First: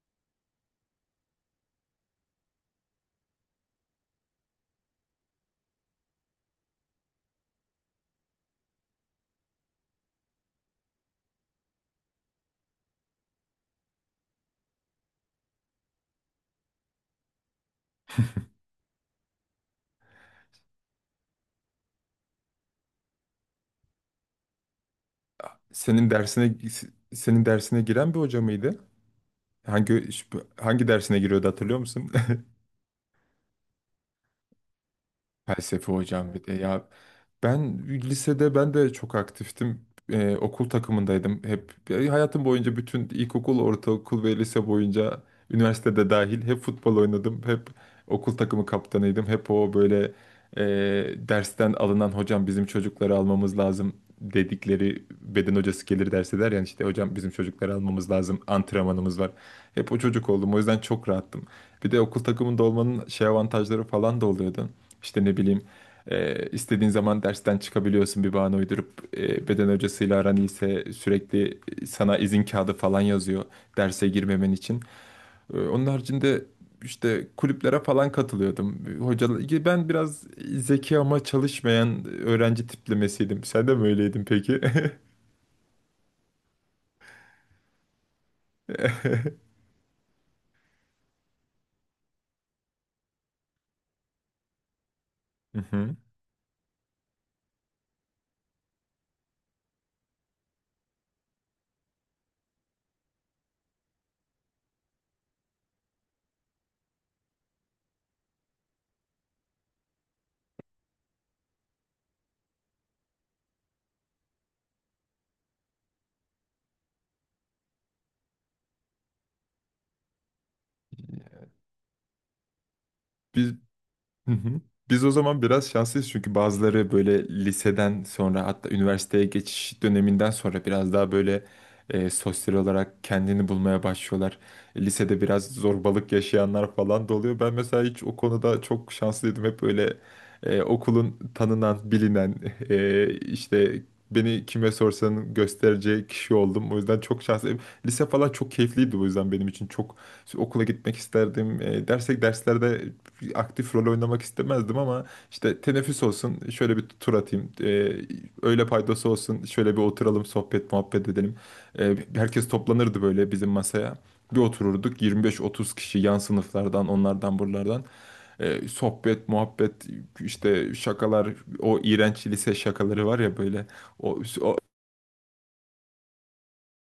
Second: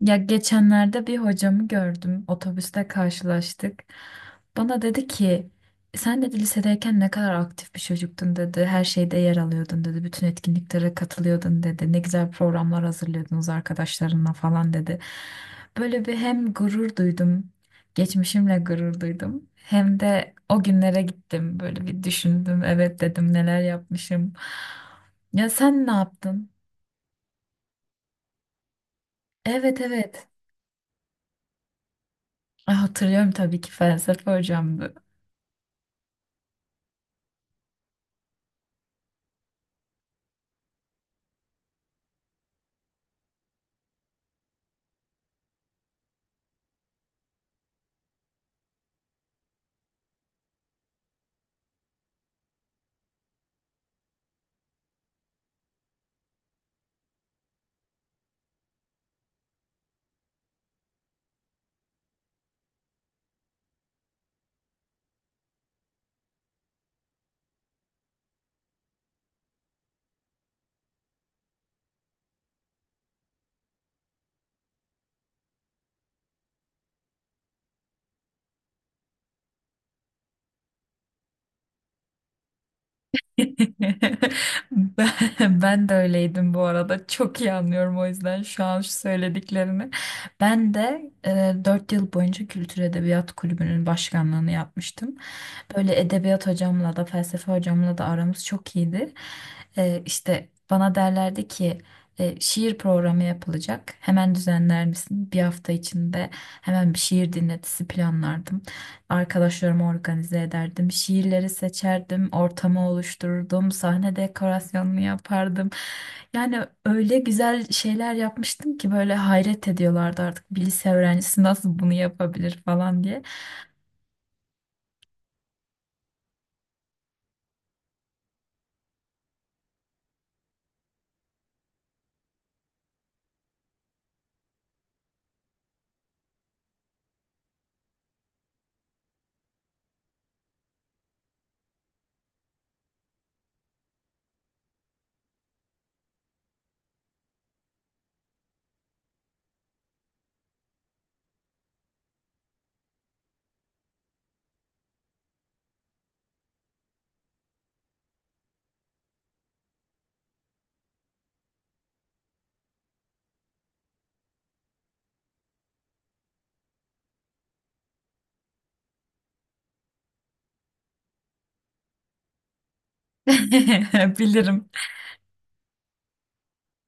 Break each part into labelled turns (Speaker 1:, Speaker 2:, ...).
Speaker 1: Ya geçenlerde bir hocamı gördüm. Otobüste karşılaştık. Bana dedi ki sen dedi lisedeyken ne kadar aktif bir çocuktun dedi. Her şeyde yer alıyordun dedi. Bütün etkinliklere katılıyordun dedi. Ne güzel programlar hazırlıyordunuz arkadaşlarınla falan dedi. Böyle bir hem gurur duydum. Geçmişimle gurur duydum. Hem de o günlere gittim. Böyle bir düşündüm. Evet dedim neler yapmışım. Ya sen ne
Speaker 2: Senin
Speaker 1: yaptın?
Speaker 2: dersine Senin dersine giren bir hoca mıydı?
Speaker 1: Evet,
Speaker 2: Hangi
Speaker 1: evet.
Speaker 2: Hangi dersine giriyordu hatırlıyor musun?
Speaker 1: Ah, hatırlıyorum tabii ki, felsefe hocamdı.
Speaker 2: Felsefe hocam, bir de ya ben lisede ben de çok aktiftim. Okul takımındaydım hep. Hayatım boyunca bütün ilkokul, ortaokul ve lise boyunca üniversitede dahil hep futbol oynadım. Hep okul takımı kaptanıydım. Hep o böyle, e, dersten alınan hocam, bizim çocukları almamız lazım dedikleri beden hocası gelir derse der yani, işte hocam bizim çocukları almamız lazım, antrenmanımız var. Hep o çocuk oldum, o yüzden çok rahattım. Bir de okul takımında olmanın şey avantajları falan da oluyordu. İşte ne bileyim, istediğin zaman dersten çıkabiliyorsun bir bahane uydurup, beden hocasıyla aran iyiyse sürekli sana izin kağıdı falan yazıyor derse girmemen için. Onun haricinde işte kulüplere falan katılıyordum. Hocalar, ben biraz zeki ama çalışmayan öğrenci tiplemesiydim. Sen de mi öyleydin peki?
Speaker 1: Ben de öyleydim bu arada. Çok iyi anlıyorum o yüzden şu an şu söylediklerini. Ben de 4 yıl boyunca Kültür Edebiyat Kulübü'nün başkanlığını yapmıştım.
Speaker 2: Hı hı.
Speaker 1: Böyle edebiyat hocamla da felsefe hocamla da aramız çok iyiydi. İşte bana derlerdi ki şiir programı yapılacak. Hemen düzenler misin? Bir hafta içinde hemen bir şiir dinletisi planlardım. Arkadaşlarımı organize ederdim. Şiirleri seçerdim. Ortamı oluştururdum. Sahne dekorasyonunu yapardım. Yani öyle güzel şeyler yapmıştım ki böyle hayret ediyorlardı artık. Bir lise öğrencisi nasıl bunu yapabilir falan diye.
Speaker 2: Biz Hı hı. Biz o zaman biraz şanslıyız çünkü bazıları böyle liseden sonra, hatta üniversiteye geçiş döneminden sonra biraz daha böyle sosyal olarak kendini bulmaya başlıyorlar. Lisede biraz zorbalık yaşayanlar falan da oluyor. Ben mesela hiç, o konuda çok şanslıydım. Hep böyle okulun tanınan, bilinen, işte beni kime sorsan göstereceği kişi oldum. O yüzden çok şanslıyım. Lise falan çok keyifliydi, o yüzden benim için çok okula gitmek isterdim. E, dersek Derslerde aktif rol oynamak istemezdim ama işte teneffüs olsun, şöyle bir tur atayım. Öğle paydası olsun, şöyle bir oturalım, sohbet muhabbet edelim. Herkes toplanırdı böyle bizim masaya. Bir otururduk 25-30 kişi, yan sınıflardan, onlardan, buralardan. Sohbet muhabbet, işte şakalar, o iğrenç lise şakaları var ya böyle, o, o
Speaker 1: Bilirim.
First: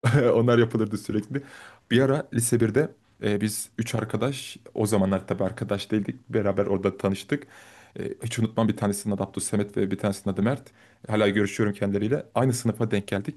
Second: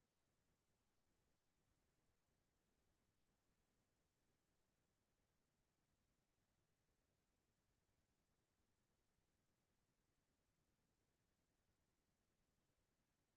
Speaker 2: onlar yapılırdı sürekli. Bir ara lise birde, biz üç arkadaş, o zamanlar tabii arkadaş değildik, beraber orada tanıştık. Hiç unutmam, bir tanesinin adı Abdülsemet ve bir tanesinin adı Mert. Hala görüşüyorum kendileriyle. Aynı sınıfa denk geldik.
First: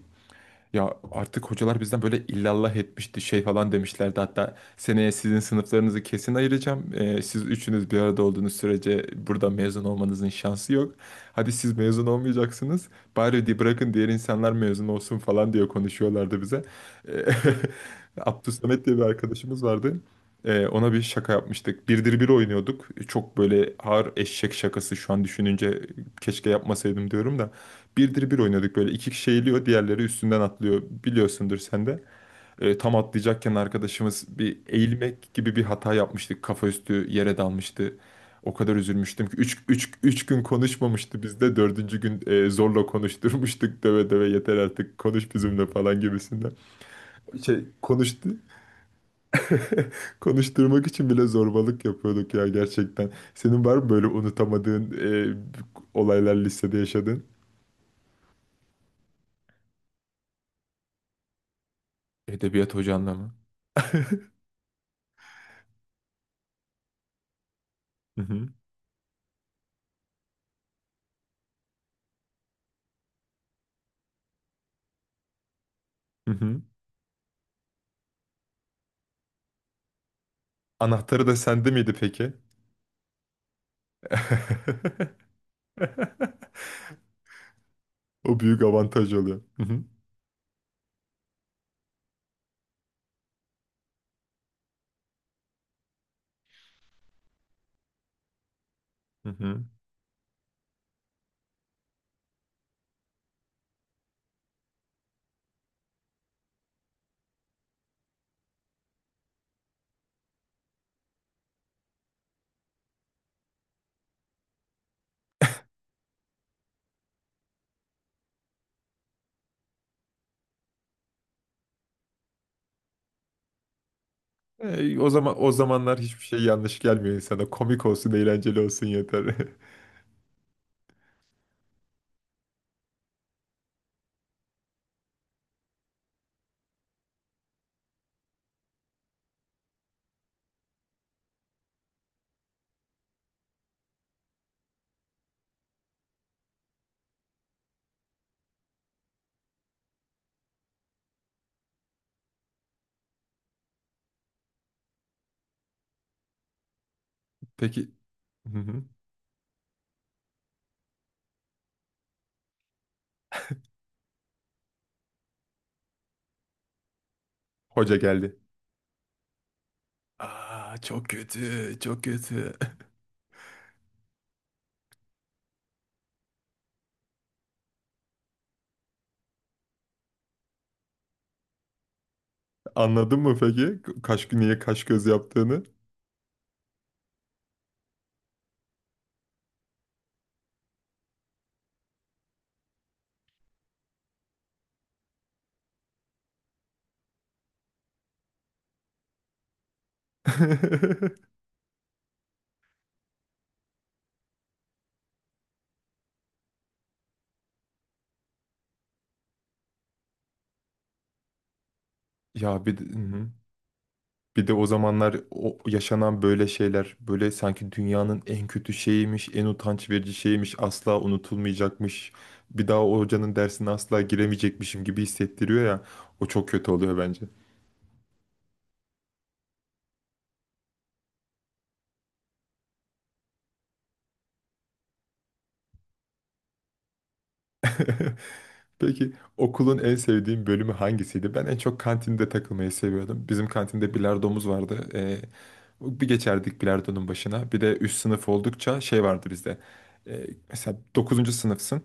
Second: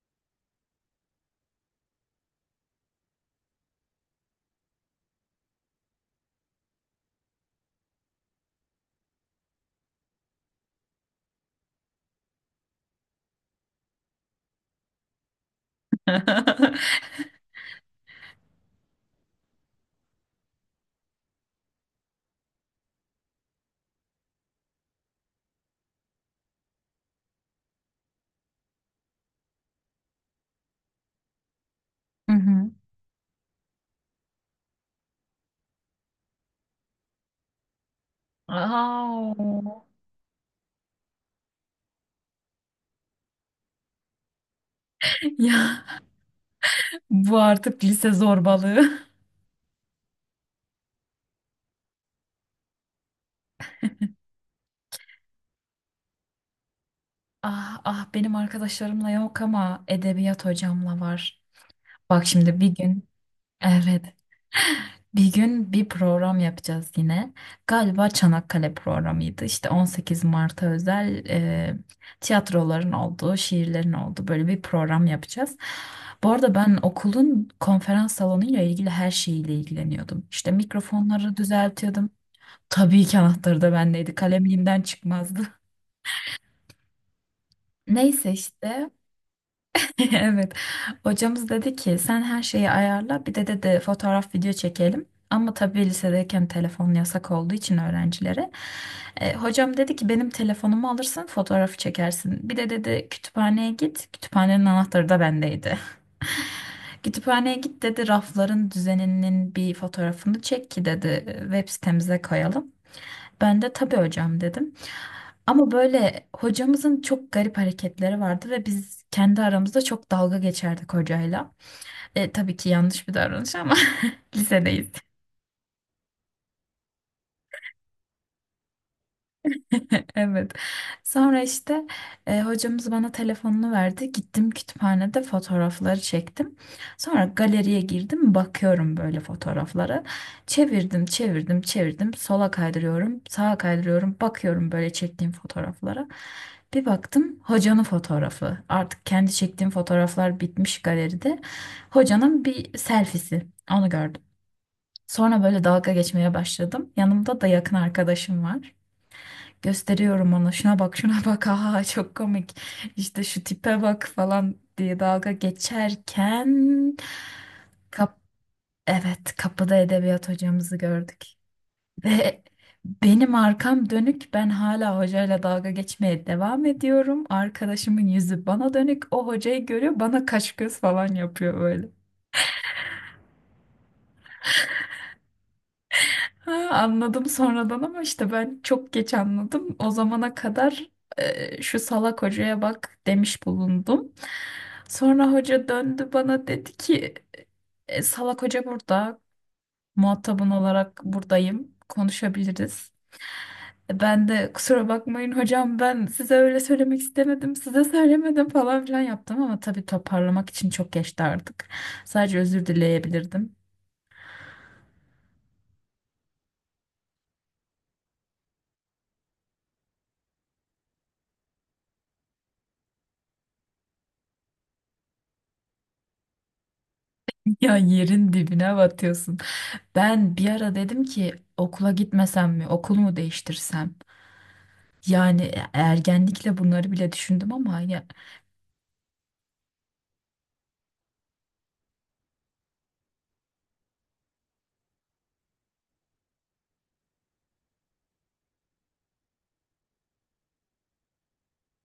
Speaker 2: Ya artık hocalar bizden böyle illallah etmişti, şey falan demişlerdi. Hatta seneye sizin sınıflarınızı kesin ayıracağım. Siz üçünüz bir arada olduğunuz sürece burada mezun olmanızın şansı yok. Hadi, siz mezun olmayacaksınız. Bari bırakın diğer insanlar mezun olsun falan diye konuşuyorlardı bize. Ee, Abdülsamet diye bir arkadaşımız vardı. Ona bir şaka yapmıştık. Birdir bir oynuyorduk. Çok böyle ağır eşek şakası, şu an düşününce keşke yapmasaydım diyorum da. Birdir bir oynadık böyle, iki kişi eğiliyor, diğerleri üstünden atlıyor, biliyorsundur sen de.
Speaker 1: Mhm.
Speaker 2: Tam atlayacakken arkadaşımız bir eğilmek gibi bir hata yapmıştık, kafa üstü yere dalmıştı. O kadar üzülmüştüm ki üç
Speaker 1: Au.
Speaker 2: üç üç gün konuşmamıştı bizde, dördüncü gün, zorla konuşturmuştuk döve döve, yeter artık konuş bizimle
Speaker 1: Ya
Speaker 2: falan gibisinden.
Speaker 1: bu
Speaker 2: Şey
Speaker 1: artık lise
Speaker 2: konuştu,
Speaker 1: zorbalığı.
Speaker 2: konuşturmak için bile zorbalık yapıyorduk ya gerçekten. Senin var mı böyle unutamadığın, olaylar listede yaşadın?
Speaker 1: Ah ah, benim arkadaşlarımla yok ama edebiyat hocamla var. Bak şimdi bir
Speaker 2: Edebiyat
Speaker 1: gün
Speaker 2: hocanla mı?
Speaker 1: evet, bir gün bir program yapacağız yine. Galiba
Speaker 2: Hı hı.
Speaker 1: Çanakkale programıydı. İşte 18 Mart'a özel, tiyatroların olduğu, şiirlerin olduğu böyle bir program yapacağız. Bu
Speaker 2: Hı
Speaker 1: arada
Speaker 2: hı.
Speaker 1: ben okulun konferans salonuyla ilgili her şeyiyle ilgileniyordum. İşte
Speaker 2: Anahtarı da
Speaker 1: mikrofonları
Speaker 2: sende miydi
Speaker 1: düzeltiyordum.
Speaker 2: peki?
Speaker 1: Tabii ki anahtarı da bendeydi. Kalem elimden çıkmazdı. Neyse
Speaker 2: O büyük
Speaker 1: işte.
Speaker 2: avantaj oluyor. Hı hı.
Speaker 1: Evet. Hocamız dedi ki sen her şeyi ayarla, bir de dedi fotoğraf video çekelim. Ama tabii lisedeyken telefon yasak olduğu için öğrencilere.
Speaker 2: Hı hı.
Speaker 1: Hocam dedi ki benim telefonumu alırsın fotoğrafı çekersin. Bir de dedi kütüphaneye git. Kütüphanenin anahtarı da bendeydi. Kütüphaneye git dedi, rafların düzeninin bir fotoğrafını çek ki dedi web sitemize koyalım. Ben de tabii hocam dedim. Ama böyle hocamızın çok garip hareketleri vardı ve biz kendi aramızda çok dalga geçerdik hocayla. Tabii ki yanlış bir davranış ama lisedeyiz.
Speaker 2: O zaman, o zamanlar hiçbir şey yanlış gelmiyor insana. Komik olsun, eğlenceli olsun yeter.
Speaker 1: Evet. Sonra işte hocamız bana telefonunu verdi. Gittim kütüphanede fotoğrafları çektim. Sonra galeriye girdim, bakıyorum böyle fotoğraflara. Çevirdim, çevirdim, çevirdim. Sola kaydırıyorum, sağa kaydırıyorum. Bakıyorum böyle çektiğim fotoğraflara. Bir baktım hocanın fotoğrafı. Artık kendi çektiğim fotoğraflar bitmiş galeride. Hocanın bir selfie'si. Onu gördüm. Sonra böyle dalga geçmeye başladım. Yanımda da yakın
Speaker 2: Peki.
Speaker 1: arkadaşım
Speaker 2: Hı
Speaker 1: var.
Speaker 2: hı.
Speaker 1: Gösteriyorum ona, şuna bak şuna bak, aha çok komik, işte şu tipe bak falan diye dalga geçerken
Speaker 2: Hoca
Speaker 1: kap
Speaker 2: geldi.
Speaker 1: evet, kapıda edebiyat hocamızı
Speaker 2: Aa, çok
Speaker 1: gördük
Speaker 2: kötü, çok
Speaker 1: ve
Speaker 2: kötü.
Speaker 1: benim arkam dönük, ben hala hocayla dalga geçmeye devam ediyorum, arkadaşımın yüzü bana dönük, o hocayı görüyor, bana kaş göz falan yapıyor.
Speaker 2: Anladın mı peki? Kaş, niye kaş göz yaptığını?
Speaker 1: Ha, anladım sonradan ama işte ben çok geç anladım. O zamana kadar şu salak hocaya bak demiş bulundum. Sonra hoca döndü bana dedi ki "E, salak hoca burada, muhatabın olarak buradayım, konuşabiliriz." Ben de kusura bakmayın hocam ben size öyle söylemek istemedim, size söylemedim falan filan yaptım ama tabii toparlamak için çok geçti artık. Sadece özür
Speaker 2: Ya hı hı.
Speaker 1: dileyebilirdim.
Speaker 2: Bir de o zamanlar o yaşanan böyle şeyler, böyle sanki dünyanın en kötü şeyiymiş, en utanç verici şeymiş, asla unutulmayacakmış. Bir daha o hocanın dersine asla giremeyecekmişim gibi hissettiriyor ya. O çok kötü oluyor bence.
Speaker 1: Ya yerin dibine batıyorsun. Ben bir ara dedim ki okula gitmesem mi, okul mu değiştirsem? Yani ergenlikle bunları bile düşündüm ama ya.
Speaker 2: Peki, okulun en sevdiğin bölümü hangisiydi? Ben en çok kantinde takılmayı seviyordum. Bizim kantinde bilardomuz vardı. Bir geçerdik bilardonun başına. Bir de üst sınıf oldukça şey vardı bizde. Mesela dokuzuncu sınıfsın.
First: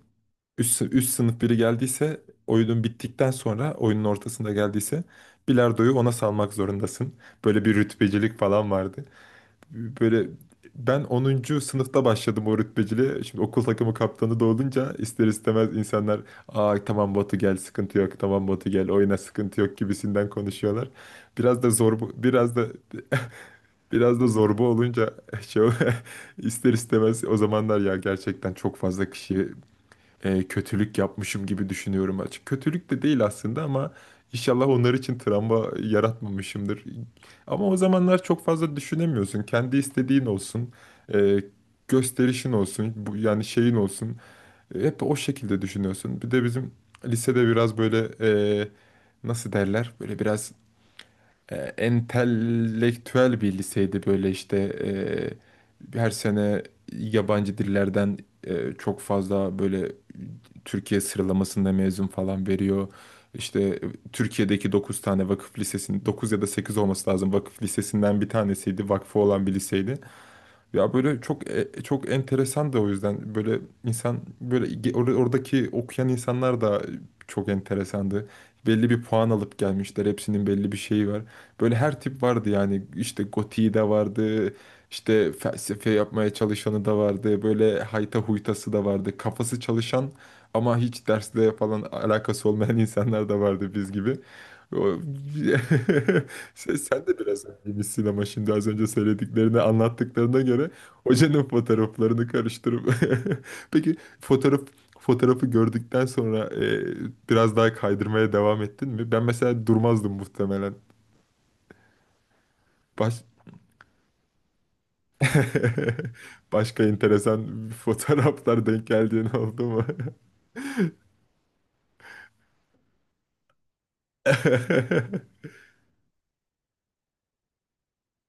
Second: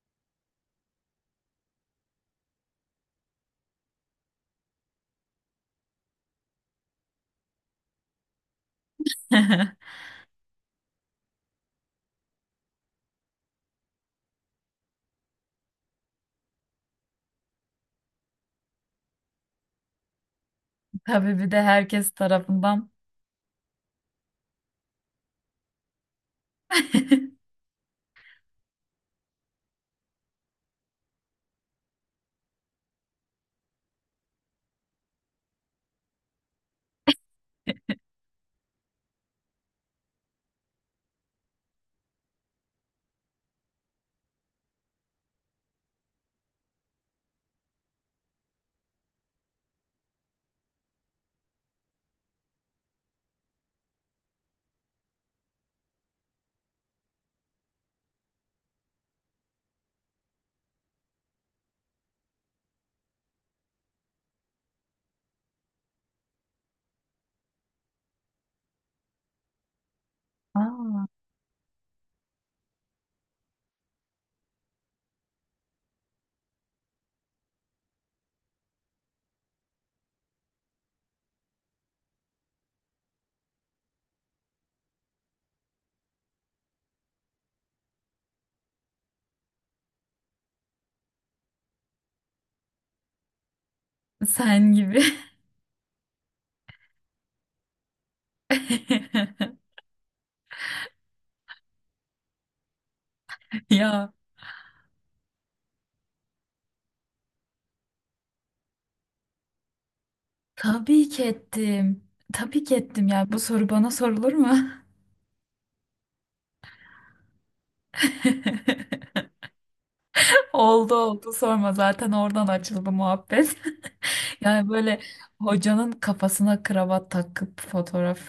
Speaker 2: Üst sınıf biri geldiyse oyunun bittikten sonra, oyunun ortasında geldiyse bilardoyu ona salmak zorundasın. Böyle bir rütbecilik falan vardı. Böyle ben 10. sınıfta başladım o rütbeciliğe. Şimdi okul takımı kaptanı da olunca ister istemez insanlar, aa tamam Batu gel sıkıntı yok, tamam Batu gel oyna sıkıntı yok, gibisinden konuşuyorlar.
Speaker 1: Tabii bir de
Speaker 2: Biraz da zor,
Speaker 1: herkes
Speaker 2: biraz da,
Speaker 1: tarafından.
Speaker 2: zorba olunca şey ol- ister istemez, o zamanlar ya gerçekten çok fazla kişi kötülük yapmışım gibi düşünüyorum açık. Kötülük de değil aslında ama inşallah onlar için travma yaratmamışımdır. Ama o zamanlar çok fazla düşünemiyorsun. Kendi istediğin olsun, e, gösterişin olsun, bu, yani şeyin olsun. Hep o şekilde düşünüyorsun. Bir de bizim lisede biraz böyle, e, nasıl derler? Böyle biraz entelektüel bir liseydi, böyle işte her sene yabancı dillerden çok fazla böyle Türkiye sıralamasında mezun falan veriyor. İşte Türkiye'deki 9 tane vakıf lisesinin 9 ya da 8 olması lazım. Vakıf lisesinden bir tanesiydi. Vakfı olan bir liseydi. Ya
Speaker 1: Aa,
Speaker 2: böyle çok, çok enteresan da o yüzden böyle, insan böyle oradaki okuyan insanlar da çok enteresandı. Belli bir puan alıp gelmişler. Hepsinin belli bir şeyi var. Böyle her tip vardı yani. İşte gotiği de vardı. İşte felsefe yapmaya çalışanı da vardı. Böyle hayta huytası da vardı. Kafası çalışan ama hiç dersle falan alakası olmayan insanlar da vardı biz gibi.
Speaker 1: sen
Speaker 2: O-
Speaker 1: gibi.
Speaker 2: sen de biraz gibisin ama, şimdi az önce söylediklerini, anlattıklarına göre hocanın fotoğraflarını karıştırıp peki
Speaker 1: Ya
Speaker 2: fotoğrafı gördükten sonra, biraz daha kaydırmaya devam ettin mi? Ben mesela durmazdım muhtemelen.
Speaker 1: tabii ki ettim. Tabii ki ettim
Speaker 2: Baş...
Speaker 1: ya. Bu soru bana sorulur mu?
Speaker 2: Başka enteresan fotoğraflar denk geldiğin oldu mu?
Speaker 1: Oldu oldu, sorma, zaten oradan açıldı muhabbet. Yani böyle hocanın kafasına kravat takıp fotoğraf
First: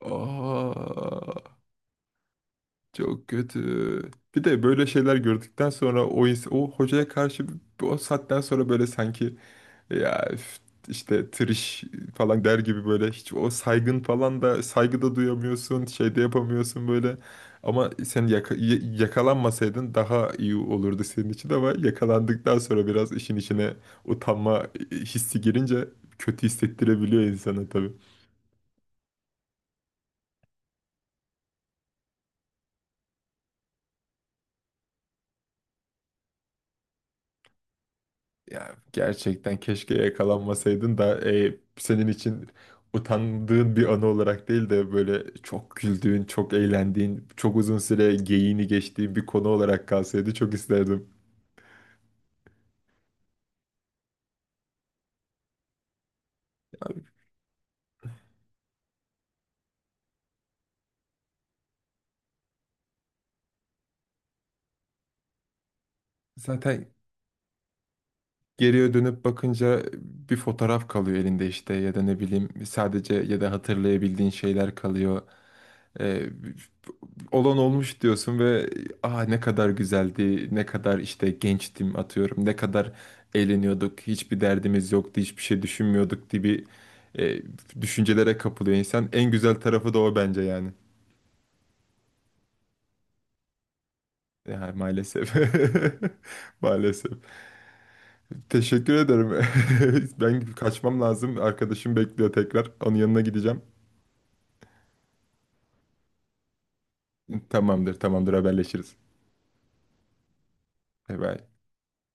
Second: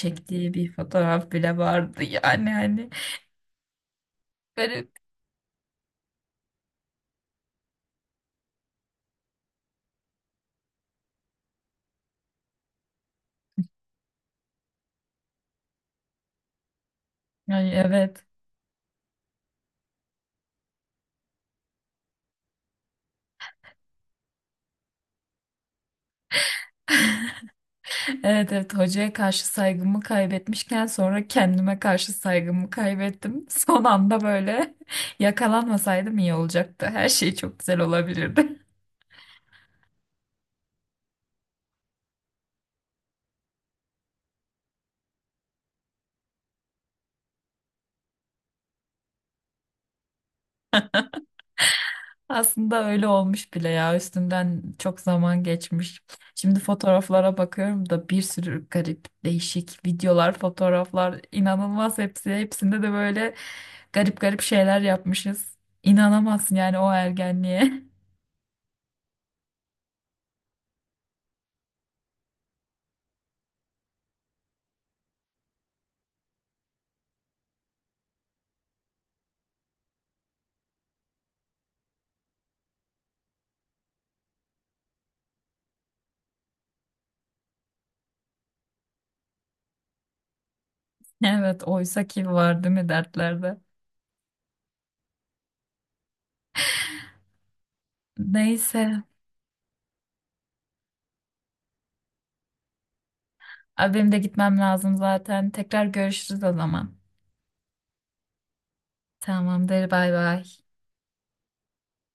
Speaker 1: bir fotoğraf
Speaker 2: Aa.
Speaker 1: bile vardı yani, hani
Speaker 2: Çok kötü. Bir de böyle
Speaker 1: garip.
Speaker 2: şeyler gördükten sonra o hocaya karşı o saatten sonra böyle sanki ya üf, işte triş falan der gibi, böyle hiç o saygın falan da, saygı da duyamıyorsun, şey de yapamıyorsun böyle.
Speaker 1: Yani
Speaker 2: Ama
Speaker 1: evet.
Speaker 2: sen yakalanmasaydın daha iyi olurdu senin için, ama yakalandıktan sonra biraz işin içine utanma hissi girince kötü hissettirebiliyor insana tabii.
Speaker 1: Evet evet, hocaya karşı saygımı kaybetmişken sonra kendime karşı saygımı kaybettim. Son anda böyle yakalanmasaydım iyi olacaktı. Her şey çok güzel olabilirdi.
Speaker 2: Ya gerçekten keşke yakalanmasaydın da, senin için utandığın bir anı olarak değil de böyle çok güldüğün, çok eğlendiğin, çok uzun süre geyiğini geçtiğin bir konu olarak kalsaydı çok isterdim.
Speaker 1: Aslında öyle olmuş bile ya. Üstünden çok zaman geçmiş. Şimdi
Speaker 2: Abi,
Speaker 1: fotoğraflara bakıyorum da bir sürü garip, değişik videolar, fotoğraflar, inanılmaz hepsi. Hepsinde de böyle garip garip şeyler yapmışız. İnanamazsın yani o
Speaker 2: zaten
Speaker 1: ergenliğe.
Speaker 2: geriye dönüp bakınca bir fotoğraf kalıyor elinde, işte ya da ne bileyim, sadece ya da hatırlayabildiğin şeyler kalıyor. Ee, Olan olmuş diyorsun ve ah, ne kadar güzeldi, ne kadar işte gençtim atıyorum, ne kadar eğleniyorduk, hiçbir derdimiz yoktu, hiçbir şey düşünmüyorduk gibi e, düşüncelere kapılıyor insan. En güzel tarafı da o bence yani.
Speaker 1: Evet, oysa ki var değil mi dertlerde?
Speaker 2: Ya maalesef. Maalesef. Teşekkür
Speaker 1: Neyse.
Speaker 2: ederim. Ben kaçmam lazım. Arkadaşım bekliyor tekrar. Onun yanına gideceğim.
Speaker 1: Abi benim de gitmem lazım zaten. Tekrar görüşürüz o zaman.
Speaker 2: Tamamdır, tamamdır, haberleşiriz.
Speaker 1: Tamamdır, bay bay.
Speaker 2: Bay bay.